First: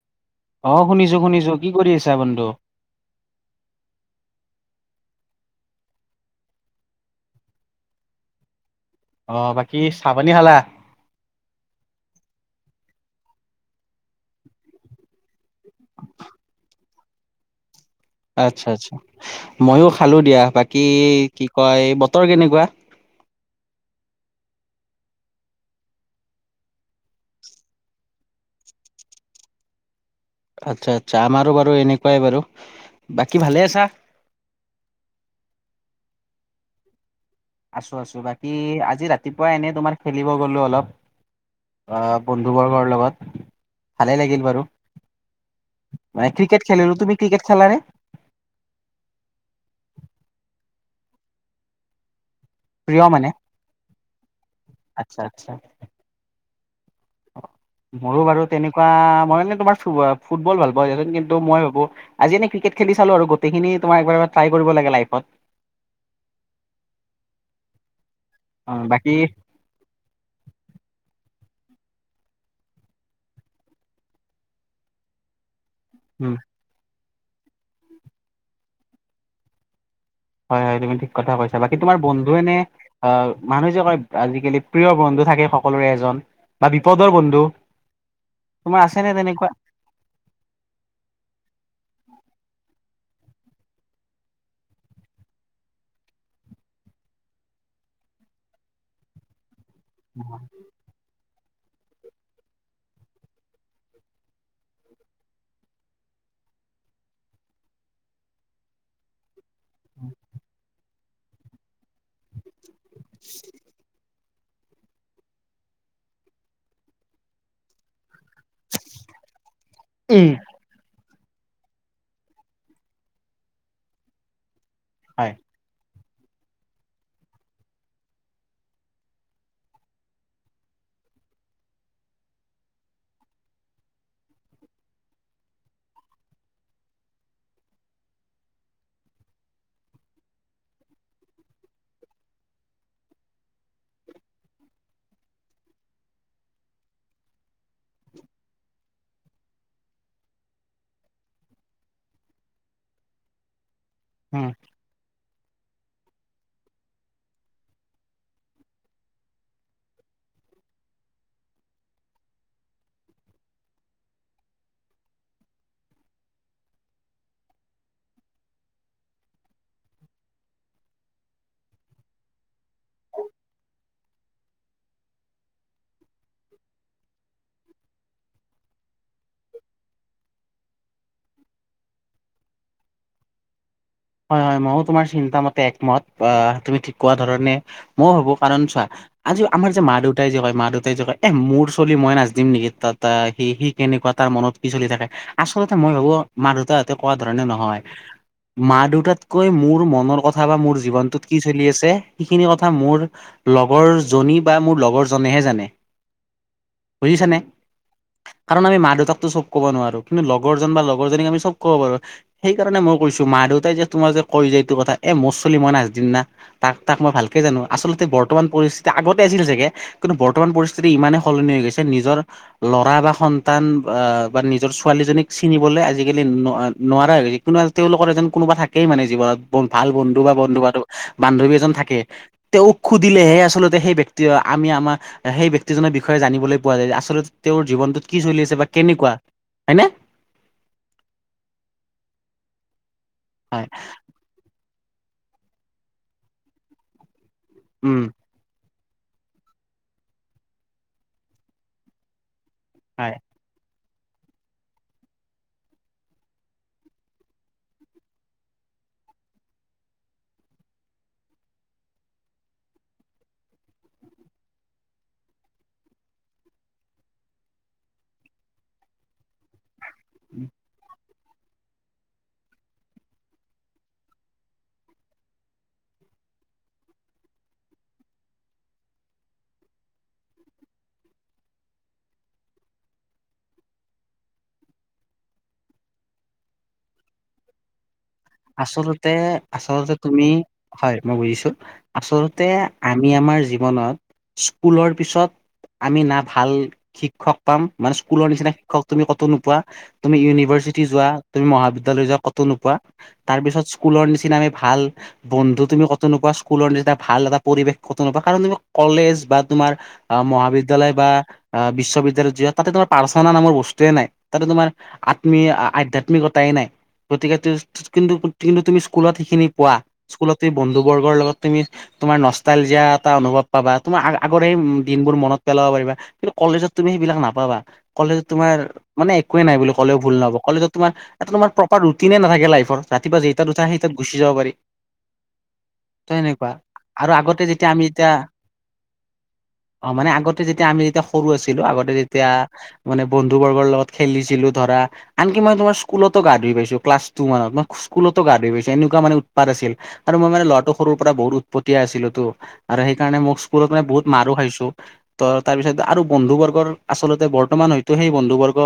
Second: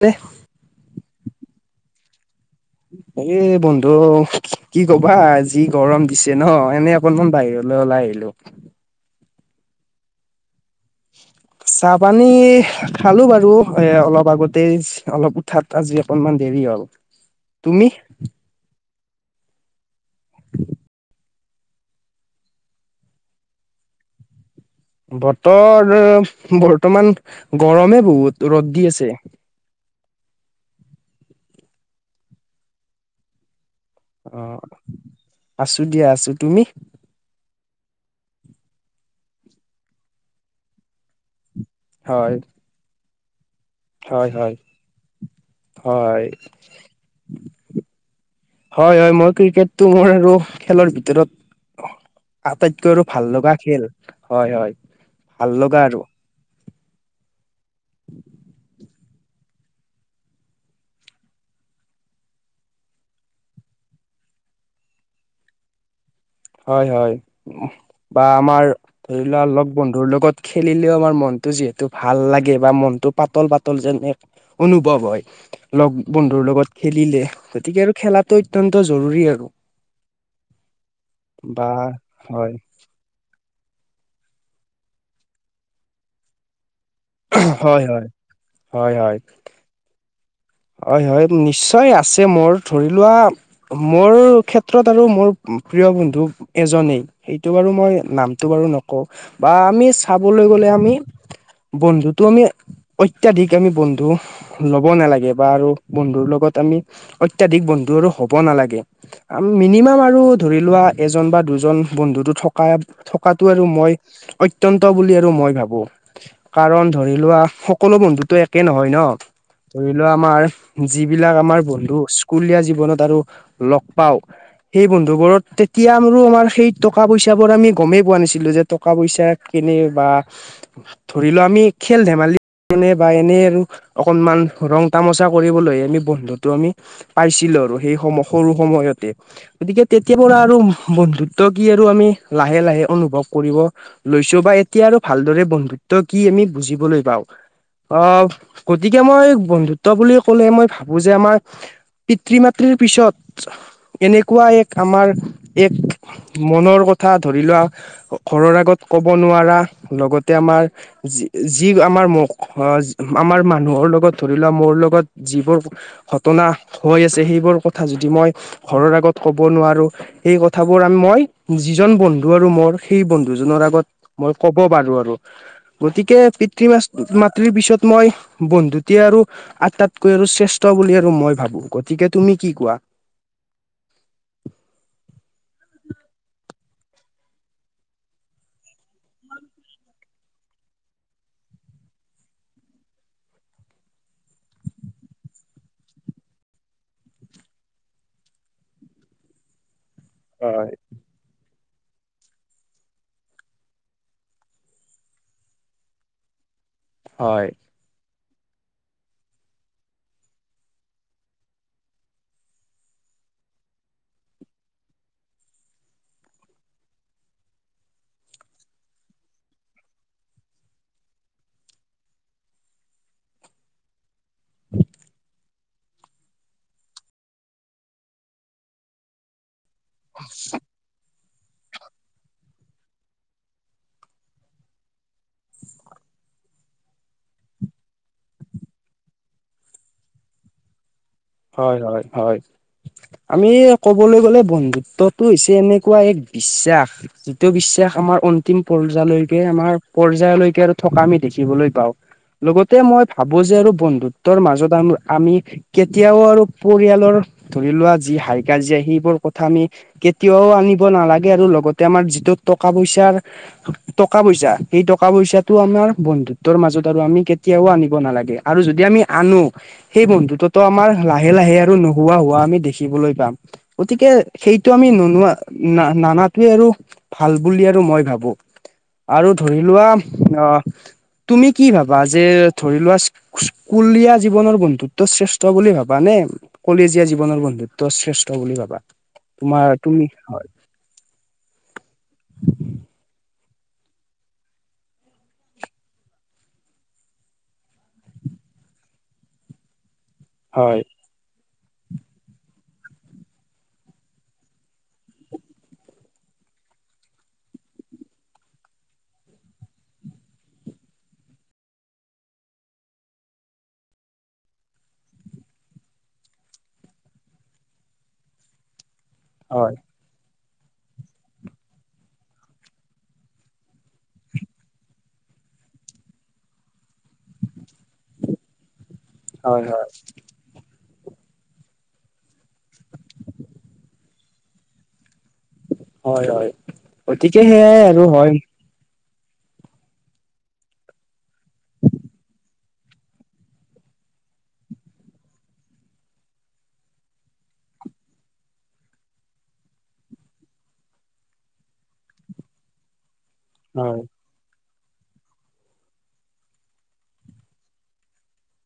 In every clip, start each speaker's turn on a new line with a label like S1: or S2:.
S1: দে
S2: অহ, শুনিছোঁ শুনিছোঁ। কি কৰি আছা বন্ধু?
S1: এ বন্ধু কি কবা যি গৰম দিছে ন' এনেই অকনমান বাহিৰলৈ ওলাই হেল্ল'।
S2: অহ, বাকী চাহ পানী খালা?
S1: চাহ পানী খালো বাৰু এ অলপ আগতেই অলপ ভাত আজি অকনমান দেৰি হ'ল। তুমি?
S2: আচ্ছা আচ্ছা। মইয়ো খালো দিয়া বাকী কি এই বতৰ কেনেকুৱা?
S1: বতৰ বৰ্তমান গৰমে বহুত ৰ'দ দি আছে।
S2: [inaudible] আচ্ছা, আচ্ছা, আমাৰো বাৰু এনেকুৱাই বাৰু। বাকী ভালে আছা?
S1: অ', আছোঁ দিয়া আছোঁ। তুমি?
S2: আছোঁ, আছোঁ। বাকী আজি ৰাতিপুৱা এনেই তোমাৰ খেলিব গ'লো অলপ। অ'
S1: হয়
S2: বন্ধুবৰ্গৰ লগত। ভালে
S1: হয়,
S2: লাগিল
S1: হয়।
S2: বাৰু
S1: হয়।
S2: মানে ক্ৰিকেট খেলিলো তুমি ক্ৰিকেট খেলানে
S1: হয়, হয়, মই ক্ৰিকেটটো মোৰ আৰু খেলৰ ভিতৰত আটাইতকৈ
S2: প্ৰিয়
S1: আৰু
S2: মানে
S1: ভাল লগা খেল। হয়, হয়।
S2: আচ্ছা আচ্ছা
S1: ভাল লগা আৰু।
S2: [inaudible] মোৰো বাৰু তেনেকুৱা, মই মানে তোমাৰ ফুবল-ফুটবল ভাল পাওঁ। [unintelligible] কিন্তু মই ভাবোঁ, আজি এনে ক্ৰিকেট খেলি লি চালো আৰু গোটেইখিনি তোমাৰ একবাৰ-একবাৰ ট্ৰাই কৰিব লাগে লাইফট।
S1: হয়, হয়। বা আমাৰ
S2: অ বাকী
S1: ধৰি লোৱা, লগ-বন্ধুৰ লগত খেলিলেও আমাৰ মন টো যিহেতু ভাল লাগে বা মনটো পাতল-পাতল যেন এ-অনুভৱ হয়।
S2: উম
S1: লগ-বন্ধুৰ লগত খেলিলে, গতিকে আৰু খেলাটো অত্যন্ত জৰুৰী আৰু।
S2: হয়, হয়, তুমি ঠিক কথা কৈছা।
S1: বা
S2: বাকী তোমাৰ বন্ধু এনে,
S1: হয়
S2: আ মানুহে যে কয় আজিকালি প্ৰিয়বন্ধু থাকে সকলোৰে এজন বা বিপ বিপদৰ বন্ধু,
S1: হয় হয়
S2: তোমাৰ
S1: হয়
S2: আছেনে
S1: হয়
S2: তেনেকুৱা?
S1: হয়, হয়, নিশ্চয় আছে মু মোৰ ধৰি লোৱা মোৰ ক্ষেত্ৰত আৰু মোৰ প্ৰিয়বন্ধু এজনেই। সিটো বাৰু মই নামটো বাৰু নকওঁ। বা আমি চাবলৈ গ'লে আমি বন্ধুটো আমি, অত্যাধিক আমি বন্ধু ল'ব নালাগে। বাৰু, বন্ধুৰ লগত আমি অত্যাধিক বন্ধু আৰু হ'ব নালাগে। আ-মিনিমাম আৰু ধৰি লোৱা, এজন বা দুজন বন্ধুটো থকা, থকাটো আৰু মই অত্যন্ত বুলি আৰু মই ভাবোঁ। কাৰণ ধৰি লোৱা, সকলো বন্ধুটো একে নহয় ন'? [inaudible] ধৰি লোৱা
S2: উম
S1: আমাৰ যিবিলাক আমাৰ বন্ধু স্কুলীয়া জীৱনত আৰু লগ পাওঁ, সেই
S2: হয়
S1: বন্ধুবোৰত তেতিয়া [unintelligible] আমাৰ সেই টকা-পইচাবোৰ আমি গমেই পোৱা নাছিলোঁ। যে টকা পইচা কেনেবা ধৰি লোৱা আমি খেল -ধেমালি [unintelligible] বা এনে আৰু অকণমান ৰং তামোচা কৰিবলৈহে আমি বন্ধুটো আমি পাইছিলো আৰু সেই সম-সৰু সময়তে, গতিকে তেতিয়াৰ পৰা আৰু বন্ধুত্ব কি আৰু আমি লাহে লাহে অনুভৱ কৰিব লৈছোঁ বা এতিয়াৰ ভালদৰে বন্ধুত্ব কি আমি বুজিবলৈ পাওঁ। অ', গতিকে মই বন্ধুত ত্ব বুলি ক'লে মই ভাবোঁ যে আমাৰ পিতৃ মাতৃৰ পিছত, এনেকুৱা
S2: উম
S1: এক আমাৰ এক মনৰ কথা ধৰি লোৱা, ঘৰৰ আগত ক'ব নোৱাৰা, লগতে আমাৰ যি আমাৰ মুক-অ আমাৰ মানুহৰ লগত ধৰি লোৱা মোৰ লগত যিবোৰ ঘটনা হৈ আছে, সেইবোৰ কথা যদি মই ঘৰৰ আগত ক'ব নোৱাৰোঁ, সেই কথাবোৰ আ-মই, যি জন বন্ধু আৰু মই সেই বন্ধু জনৰ আগত মই ক'ব পাৰোঁ আৰু। গতিকে পিতৃ-মাচ-মাতৃৰ পিছত মই বন্ধুতে আৰু আটাইতকৈ আৰু শ্ৰেষ্ঠ বুলি আৰু মই ভাবোঁ। গতিকে তুমি কি কোৱা?
S2: হয় হয় ময়ো তোমাৰ চিন্তা মতে একমত অ', তুমি ঠিক কোৱা ধৰণে, মইও ভাবোঁ। কাৰণ চোৱা, আজি আমাৰ যে মা দেউতাই যে কয় মা দেউতাই যে কয় এ মোৰ চলি মই নাজনিম নেকি? তা-তা সি কি-কেনেকুৱা, তাৰ মনত কি চলি থাকে। আচ আচলতে মই ভাবোঁ মা দেউতাহঁতে কোৱা ধৰণে নহয়। মা -দেউতাতকৈ মোৰ মনৰ কথা বা
S1: হয়
S2: মোৰ জীৱনতটোত কি চলি আছে দে এই খিনি কথা মোৰ লগৰ জনী বা মোৰ লগৰ জনেহে জানে। বুজিছানে?
S1: হয়
S2: কাৰণ আমি মা দেউতাকটো চব ক'ব নোৱাৰোঁ। কিন্তু লগৰজন বা লগৰজনীক আমি চব ক'ব পাৰোঁ। সেইকাৰণে মই কৈছোঁ মা দেউতাই যে তোমাৰ যে কয় যে এইটো কথা, এ মোৰ চলি মই নাজনিম না! তাক-তাক মই ভালকে জানো। আচলতে, বৰ্তমান পৰিস্থিতি, আগতে আছিল চাগে, কিন্তু বৰ্তমান পৰিস্থিতি ইমানে সলনি হৈ গৈছে, নিজৰ ল'ৰা বা সন্তান আ-বা নিজৰ ছোৱালীজনীক চিনিবলৈ আজিকালি ন-নোৱাৰা হৈ গৈছে [unintelligible] তেওঁলোকৰ এজন কোনোবা থাকেই মানে জীৱনত। বহুত ভাল বন্ধু বা বন্ধু আৰু বান্ধৱী এজন থাকেই। তেওঁক সুধিলেহে আচলতে, সেই ব্যক্তি আমি আমাৰ সেই ব্যক্তিজনৰ বিষয়ে জানিবলৈ পোৱা যায়। আচলতে তেওঁৰ জীৱনটোত কি চলি আছে বা কেনেকুৱা হয়নে? [inaudible]
S1: হয় হয় হয়। আমি
S2: হয়
S1: কবলৈ গ'লে বন্ধু টো হৈছে এনেকুৱা এক বিশ্বাস যিটো বিশ্বাস
S2: উম
S1: আমাৰ অন্তিম পৰ্যায়লৈকে আমাৰ পৰ্যায়লৈকে আৰু থকা আমি দেখিবলৈ পাওঁ। লগতে মই
S2: হয়
S1: ভাবোঁ যে আৰু বন্ধুত্বৰ মাজত আম আমি কেত কেতিয়াও আৰু পৰিয়ালৰ ধৰি লোৱা যি হাই কাজিয়া সেইবোৰ কথা আমি কেতিয়াও আনিব নালাগে আৰু লগতে আমাৰ যিটো টকা পইচা টকা পইচা সেই টকা, পইচাটো আমাৰ বন্ধুত্বৰ মাজত আৰু আমি কেতিয়াও আনিব নালাগে আৰু যদি আমি আনো সেই বন্ধুত্ব আমাৰ লাহে লাহে আৰু নোহোৱা হোৱা আমি দেখিবলৈ পাম গতিকে সেইটো আমি নোলোৱা না-নানাটোৱে আৰু ভাল বুলি আৰু মই ভাবোঁ। আৰু ধৰি লোৱা আ তুমি কি ভাবা যে ধৰি লোৱা স্কুলীয়া জীৱনৰ বন্ধুত্ব শ্ৰেষ্ঠ ট বুলি ভাবা নে কলেজীয়া জীৱনৰ বন্ধুত্ব শ্ৰেছ
S2: আচলতে আচলতে তুমি, হয় মই বুজিছোঁ। আচলতে আমি আমাৰ জীৱনত স্কুলৰ পিছত আমি না ভাল শিক্ষক পাম মানে স্কুলৰ নিচিনা শিক্ষক তুমি ক'তো নোপোৱা তুমি
S1: হয়
S2: ইউনিভাৰ্চিটি যোৱা, তুমি মহাবিদ্যালয় যোৱা ক'তো নোপোৱা। তাৰ পিছত স্কুলৰ নিচিনা আমি ভাল বন্ধু তুমি ক'তো নোপোৱা, স্কুলৰ নিচিনা ভাল এটা পৰিৱেশ তোমাৰপা কাৰনিবা কলেজ বা তোমাৰ মহাবিদ্যালয় বা বিশ্ববিদ্যালয়ত যি তাতে তোমাৰ পাৰ্চনা নামৰ বস্তুয়ে নাই। তাতে তোমাৰ আত্ম আধ্যাত্মিকতাই নাই গতিকে টো কিন্তু কিন্তু তুমি স্কুলত সেইখিনি পোৱা।
S1: হয়
S2: স্কুলত বন্ধু বৰ্গৰ লগত তুমি তোমাৰ নষ্টালজিয়া এটা অনুভৱ পাবা। তোমাৰ আগৰ দিনবোৰ মনত পেলাব পাৰিবা কিন্তু কলেজত তুমি সেইবিলাক নাপাবা কলেজত তোমাৰ মানে একোৱে নাই
S1: হয় হয়
S2: বুলি কলে ভুল নহ'ব, কলেজত তোমাৰাৰ প্ৰপাৰ ৰুটিনে নথাকে লাইফ ফৰ, ৰাতিপুৱা জেইটাত উঠা সেইটাত গুচি যাব পাৰি। ত'
S1: হয়
S2: সেনেকুৱা
S1: হয়
S2: আৰু
S1: গতিকে
S2: আগতে যেতিয়া
S1: সেয়াই
S2: আমি
S1: আৰু
S2: যেতিয়া
S1: হয়
S2: অ' মানে আগতে যেতিয়া আমি যেতিয়া সৰু আছিলোঁ, আগতে যেতিয়া মানে বন্ধু বৰ্গৰ লগত খেলিছিলোঁ ধৰ ধৰা আনকি মই তোমাৰ স্কুলতো গা ধুই পাইছোঁ ক্লাছ টু মানত ন'। স্কুলতো গা ধুই পাইছোঁ এনেকুৱা মানে উৎপাত আছিল আৰু মই মানে ল'ৰাটো সৰুৰপৰা বহুত উৎপতিয়া আছিলোঁ তো আৰু সেইকাৰণে মোক স্কুলত মই
S1: হয়
S2: বহুত মাৰো খাইছোঁ। ত' তাৰ পিছত আৰু বন্ধু বৰ্গৰ আচলতে বৰ্তমান হয়তো সেই বন্ধু বৰ্গ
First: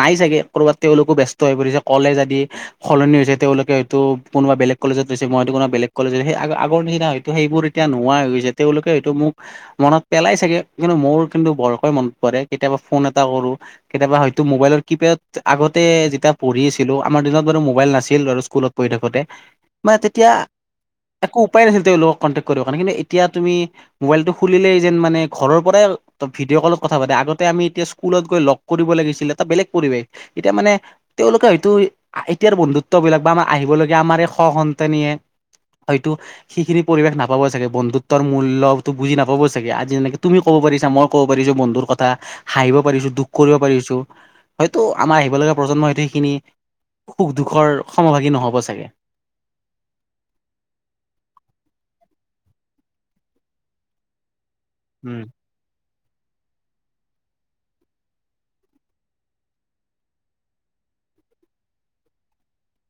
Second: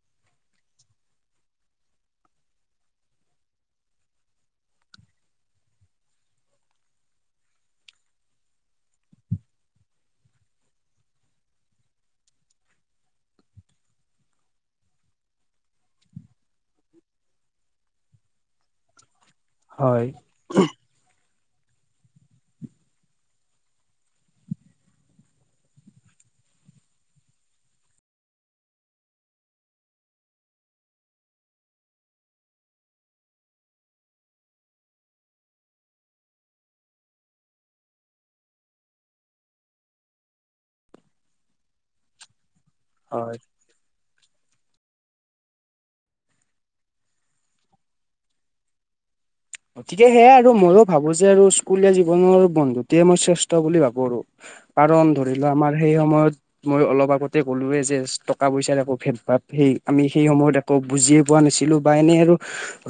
S2: নাই ছাগে। কৰ'বাত তেওঁলোকো ব্যস্ত হৈ পৰিছে, কলেজ আদি সলনি যে তেওঁলোকে হয়তো কোনোবা বেলেগ কলেজত গৈছে, মই হয়তো কোনবা বেলেগ কলেজত, সেই আগৰ নিচনা হয়তো সেইবোৰ এতিয়া নোহোৱা তেওঁলোকে হয়তো মোক মনত পেলাই চাগে কিন্তু মোৰ কিন্তু বৰকৈ মনত পৰে, কেতিয়াবা ফোন এটা কেতিয়াবা হয়তো মোবাইলৰ কিপেড আগতে যেতিয়া পঢ়ি আছিলোঁ আমাৰ দিনত বাৰু মোবাইল নাছিল। নাছিল বাৰু স্কুলত পঢ়ি থাকোঁতে।
S1: হয়।
S2: একো উপায় নাছিল তেওঁলোকক কনটেক্ট কৰিব কাৰণে কিন্তু এতিয়া তুমি মোবাইলটো খুলিলেই যে মানে ঘৰৰ পৰাই ভিডিঅ' কলত কথা পাতে, আগতে আমি এতিয়া স্কুলত গৈ লগ কৰিব লাগিছিল এটা বেলেগ পৰিবেশ এতিয়া মানে তেওঁলোকে হয়তো এতিয়াৰ বন্ধুত্ববিলাক বা আমাৰ আহিবলগীয়া আমাৰ স সন্তানীয়ে হয়তো সেইখিনি পৰিৱেশ নাপাব চাগে, বন্ধুত্বৰ মূল্যটো বুজি নাপাব চাগে, আজি যেনেকে তুমি ক'ব ক'ব পাৰিছা মই ক'ব পাৰিছোঁ বন্ধুৰ কথা, হাঁহিব পাৰিছোঁ দুখ
S1: হয়
S2: কৰিব পাৰিছোঁ। হয়তো আমাৰ আহিবলগীয়া প্ৰজন্মই হয়তো সেইখিনি সুখ দুখৰ সমভাগী নহ'ব চাগে।
S1: গতিকে সেয়াই আৰু ময়ো ভাবোঁ যে আৰু স্কুলীয়া জীৱনৰ বন্ধুত্বয়ে মই শ্ৰেষ্ঠ বুলি ভাবোঁ আৰু। কাৰণ
S2: উম
S1: ধৰি লোৱা আমাৰ সেই সময়ত মই অলপ আগতে কলোৱে যে টকা পইচাৰ একো ভেদ ভাৱ সেই আমি সেই সময়ত একো বুজিয়ে পোৱা নাছিলোঁ বা এনেই আৰু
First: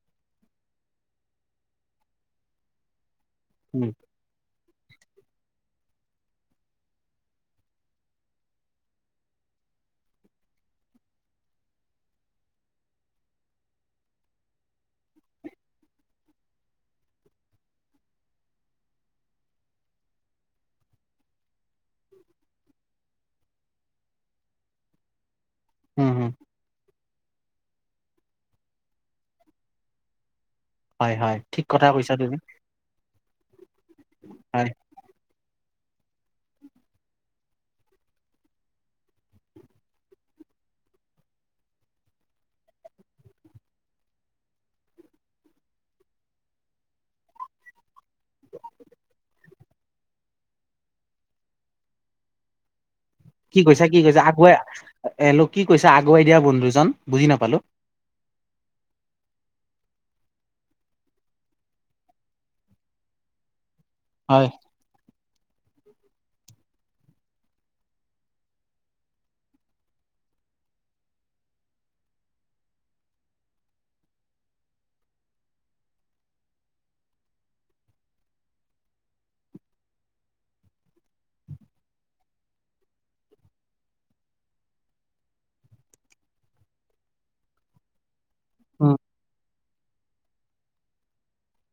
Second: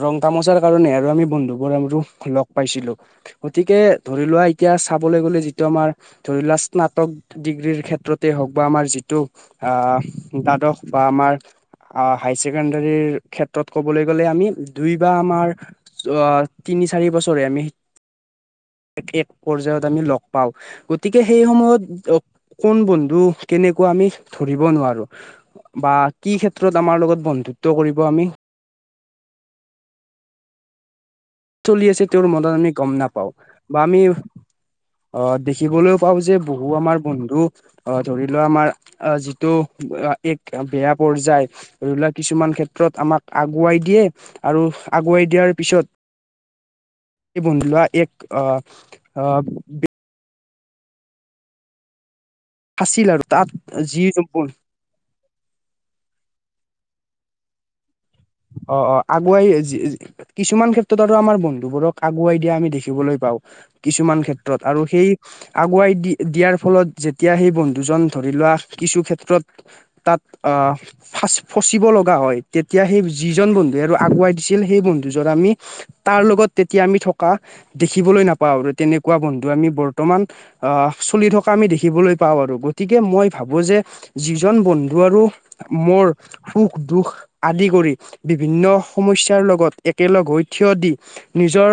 S1: ৰং তামচাৰ কাৰণে আৰু আমি বন্ধু [unintelligible] লগ পাইছিলো গতিকে
S2: উম
S1: ধৰি লোৱা এতিয়া চাবলৈ গ'লে যিটো আমাৰ ধৰি লোৱা স্নাতক ডিগ্ৰীৰ ক্ষেত্ৰতে হওক বা আমাৰ যিটো আহ দ্বাদশ বা আমাৰ হায়াৰ ছেকেণ্ডাৰীৰ ক্ষেত্ৰত ক'বলৈ গ'লে আমি দুই বা আমাৰ তিনি চাৰি বছৰে আমি
S2: [inaudible]
S1: এক এক পৰ্যয়ায়ত আমি লগ পাওঁ গতিকে সেই সময়ত কোন বন্ধু কেনেকুৱা আমি ধৰিবলৈ নোৱাৰোঁ বা
S2: উম হম
S1: কি ক্ষেত্ৰত আমাৰ লগত বন্ধুত্ব কৰিব আমি
S2: হয় হয় ঠিক
S1: চলি
S2: কথা
S1: আছে
S2: কৈছা
S1: তেওঁৰ
S2: তুমি
S1: মনত আমি গম নাপাওঁ বা আমি
S2: হয়
S1: আহ দেখিবলৈও পাওঁ যে বহু আমাৰ বন্ধু ধৰি লোৱা আমাৰ যিটো এক বেয়া পৰ্যায় ধৰিলোৱা কিছুমান ক্ষেত্ৰত আমাক আগুৱাই দিয়ে আৰু আগুৱাই দিয়াৰ পিছত বন্ধ লোৱা এক ফাঁচিল আৰু তাত
S2: কি কৈছা কি কৈছা
S1: যি
S2: আকৌ এ লোক কি কৈছা আগুৱাই দিয়া বন্ধুজন বুজি নাপালো।
S1: অ', অ', আগুৱাই কিছুমান ক্ষেত্ৰত আৰু আমাৰ বন্ধুবোৰক আগুৱাই দিয়া আমি দেখিবলৈ পাওঁ। কিছুমান
S2: হয়
S1: ক্ষেত্ৰত আৰু সেই আগুৱাই দি দিয়াৰ ফলত যেতিয়া সেই বন্ধুজন ধৰি লোৱা কিছু ক্ষেত্ৰত তাত অ', ফচ ফচিব লগা হয় তেতিয়া সেই যিজন বন্ধুে আৰু আগুৱাই দিছিল সেই বন্ধু জন আমি তাৰ লগত তেতিয়া আমি থকা দেখিবলৈ নাপাওঁ তেনেকুৱা বন্ধু আমি বৰ্তমান চলি থকা দেখিবলৈ পাওঁ আৰু গতিকে মই ভাবো যে যিজন বন্ধু আৰু মোৰ সুখ দুখ আদি কৰি বিভিন্ন
S2: উম
S1: সমস্যাৰ লগত একেলগ হৈ থিয় দি নিজৰ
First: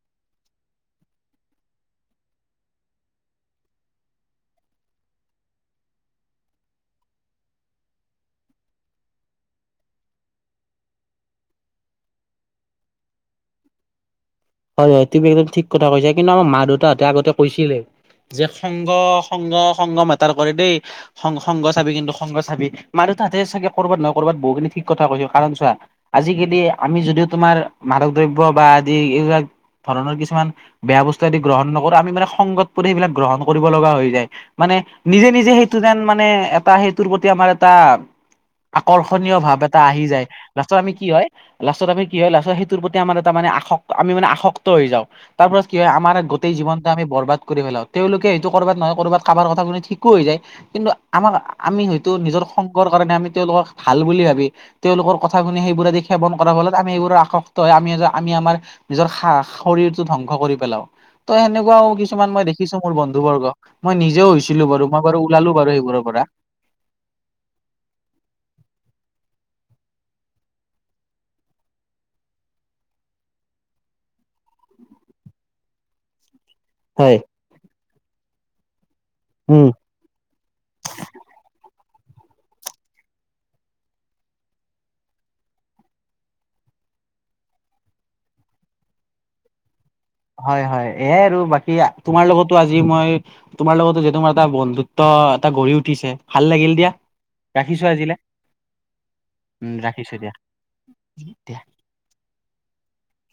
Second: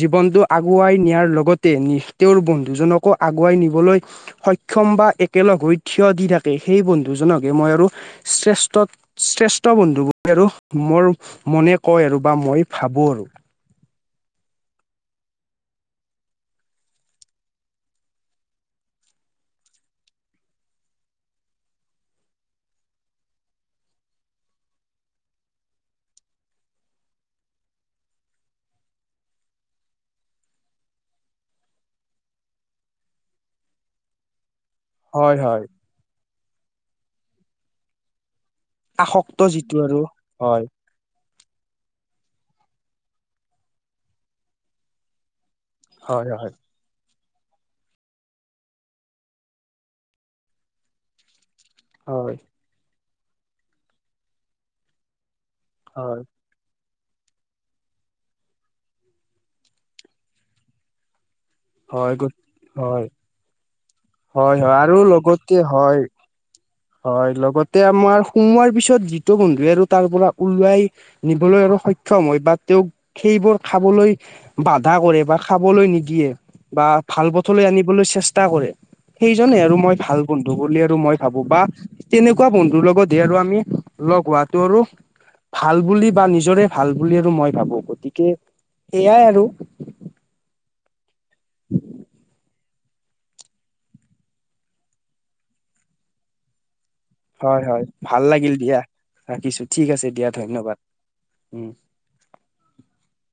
S1: জীৱনটো আগুৱাই নিয়াৰ লগতে তেওঁৰ বন্ধুজনকো আগুৱাই নিবলৈ সক্ষম বা একেলগ হৈ থিয় দি থাকে সেই বন্ধুজনকে মই আৰু শ্ৰেষ্ঠ শ্ৰেষ্ঠ বন্ধু বুলি আৰু মোৰ মনে কয় আৰু বা মই ভাবোঁ আৰু।
S2: হয় হয় তুমি একদম ঠিক কথা কৈছা কিন্তু আমাৰ মা দেউতাহঁতে আগতে কৈছিলে যে সংগ সংগ সংগ মেটাৰ কৰে দেই সং সংগ চাবি কিন্তু সংগ চাবি মান তাতে চাগে কৰবাত নহয় কৰবাত বহুখিনি ঠিক কথা কৈছো কাৰণ চোৱা আজিকালি আমি যদিও তোমাৰ মাদক দ্ৰব্য বা আদি এইবিলাক ধৰণৰ কিছুমান বেয়া বস্তু আদি গ্ৰহণ নকৰো আমি মানে সংগত পৰি সেইবিলাক গ্ৰহণ কৰিব লগা হৈ যায়। মানে নিজে
S1: হয়
S2: নিজে
S1: হয়
S2: সেইটো যেন মানে এটা সেইটোৰ প্ৰতি আমাৰ এটা
S1: আসক্ত
S2: আকৰ্ষণীয় ভাৱ
S1: যিটো
S2: এটা
S1: আৰু
S2: আহি যায়
S1: হয়
S2: লাষ্টত আমি কি হয় লাষ্টত আমি কি হয় লাষ্টত সেইটোৰ প্ৰতি আমাৰ এটা মানে আসক আমি মানে আসক্ত হৈ যাওঁ। তাৰ পৰা কি হয় আমাৰ গোটেই জীৱনটো আমি বৰবাদ কৰি পেলাও তেওঁলোকে এটো কৰবাত নহয় কৰবাত কাৰবাৰ কথা শমানে ঠিকো হৈ যায় কিন্তু আমাক আমি হয়তো
S1: হয়
S2: নিজৰ সংগৰ কাৰণে আমি তেওঁলোকক ভাল বুলি ভাবি তেওঁলোকৰ কথা শুনি সেইবোৰ আদি
S1: হয়
S2: সেৱন কৰাৰ ফলত আমি এইবোৰো আসক্ত হয় আমি আমি আমাৰ নিজৰ শৰীৰটো ধ্বংস কৰি পেলাও। তই সেনেকুৱাও
S1: হয় গ
S2: কিছুমান মই দেখিছো মোৰ
S1: হয়
S2: বন্ধু বৰ্গ মই নিজেও
S1: হয়
S2: হৈছিলো
S1: হয়
S2: বাৰু
S1: আৰু
S2: মই বাৰু ওলালো
S1: লগতে
S2: বাৰু
S1: হয়
S2: সেইবোৰৰ পৰা। [inaudible]
S1: হয় লগতে আমাৰ সুমোৱাৰ পিছত যিটো বন্ধুৱে আৰু তাৰ পৰা উওলোৱাই নিবলৈ আৰু সক্ষম সক্ষম হয় বা তেওঁক সেইবোৰ খাবলৈ বাধা কৰে বা খাবলৈ নিদিয়ে বা
S2: হয়
S1: ভাল পথলৈ আনিবলৈ চেষ্টা কৰে। সেইজনে
S2: উম
S1: আৰু মই ভাল বন্ধু বুলি আৰু মই ভাবো বা তেনেকুৱা বন্ধুৰ লগতহে আৰু আমি লগ হোৱাতটো আৰু ভাল বুলি বা নিজৰে ভাল বুলি আৰু মই ভাবো গতিকে সেয়াই আৰু।
S2: হয় হয় এয়াই আৰু বাকী তোমাৰ লগতো আজি যি মই তোমাৰ লগতো যে তুমাৰ এটা বন্ধুত্ব এটা গঢ়ি উঠিছে ভাল লাগিল দিয়া।
S1: হয়, হয়
S2: ৰাখিছো আজিলে
S1: ভাল লাগিল দিয়া ৰাখিছো
S2: উম
S1: ঠিক আছে
S2: ৰাখিছো
S1: দিয়া ধন্যবাদ।
S2: দিয়া
S1: উম।
S2: [unintelligible]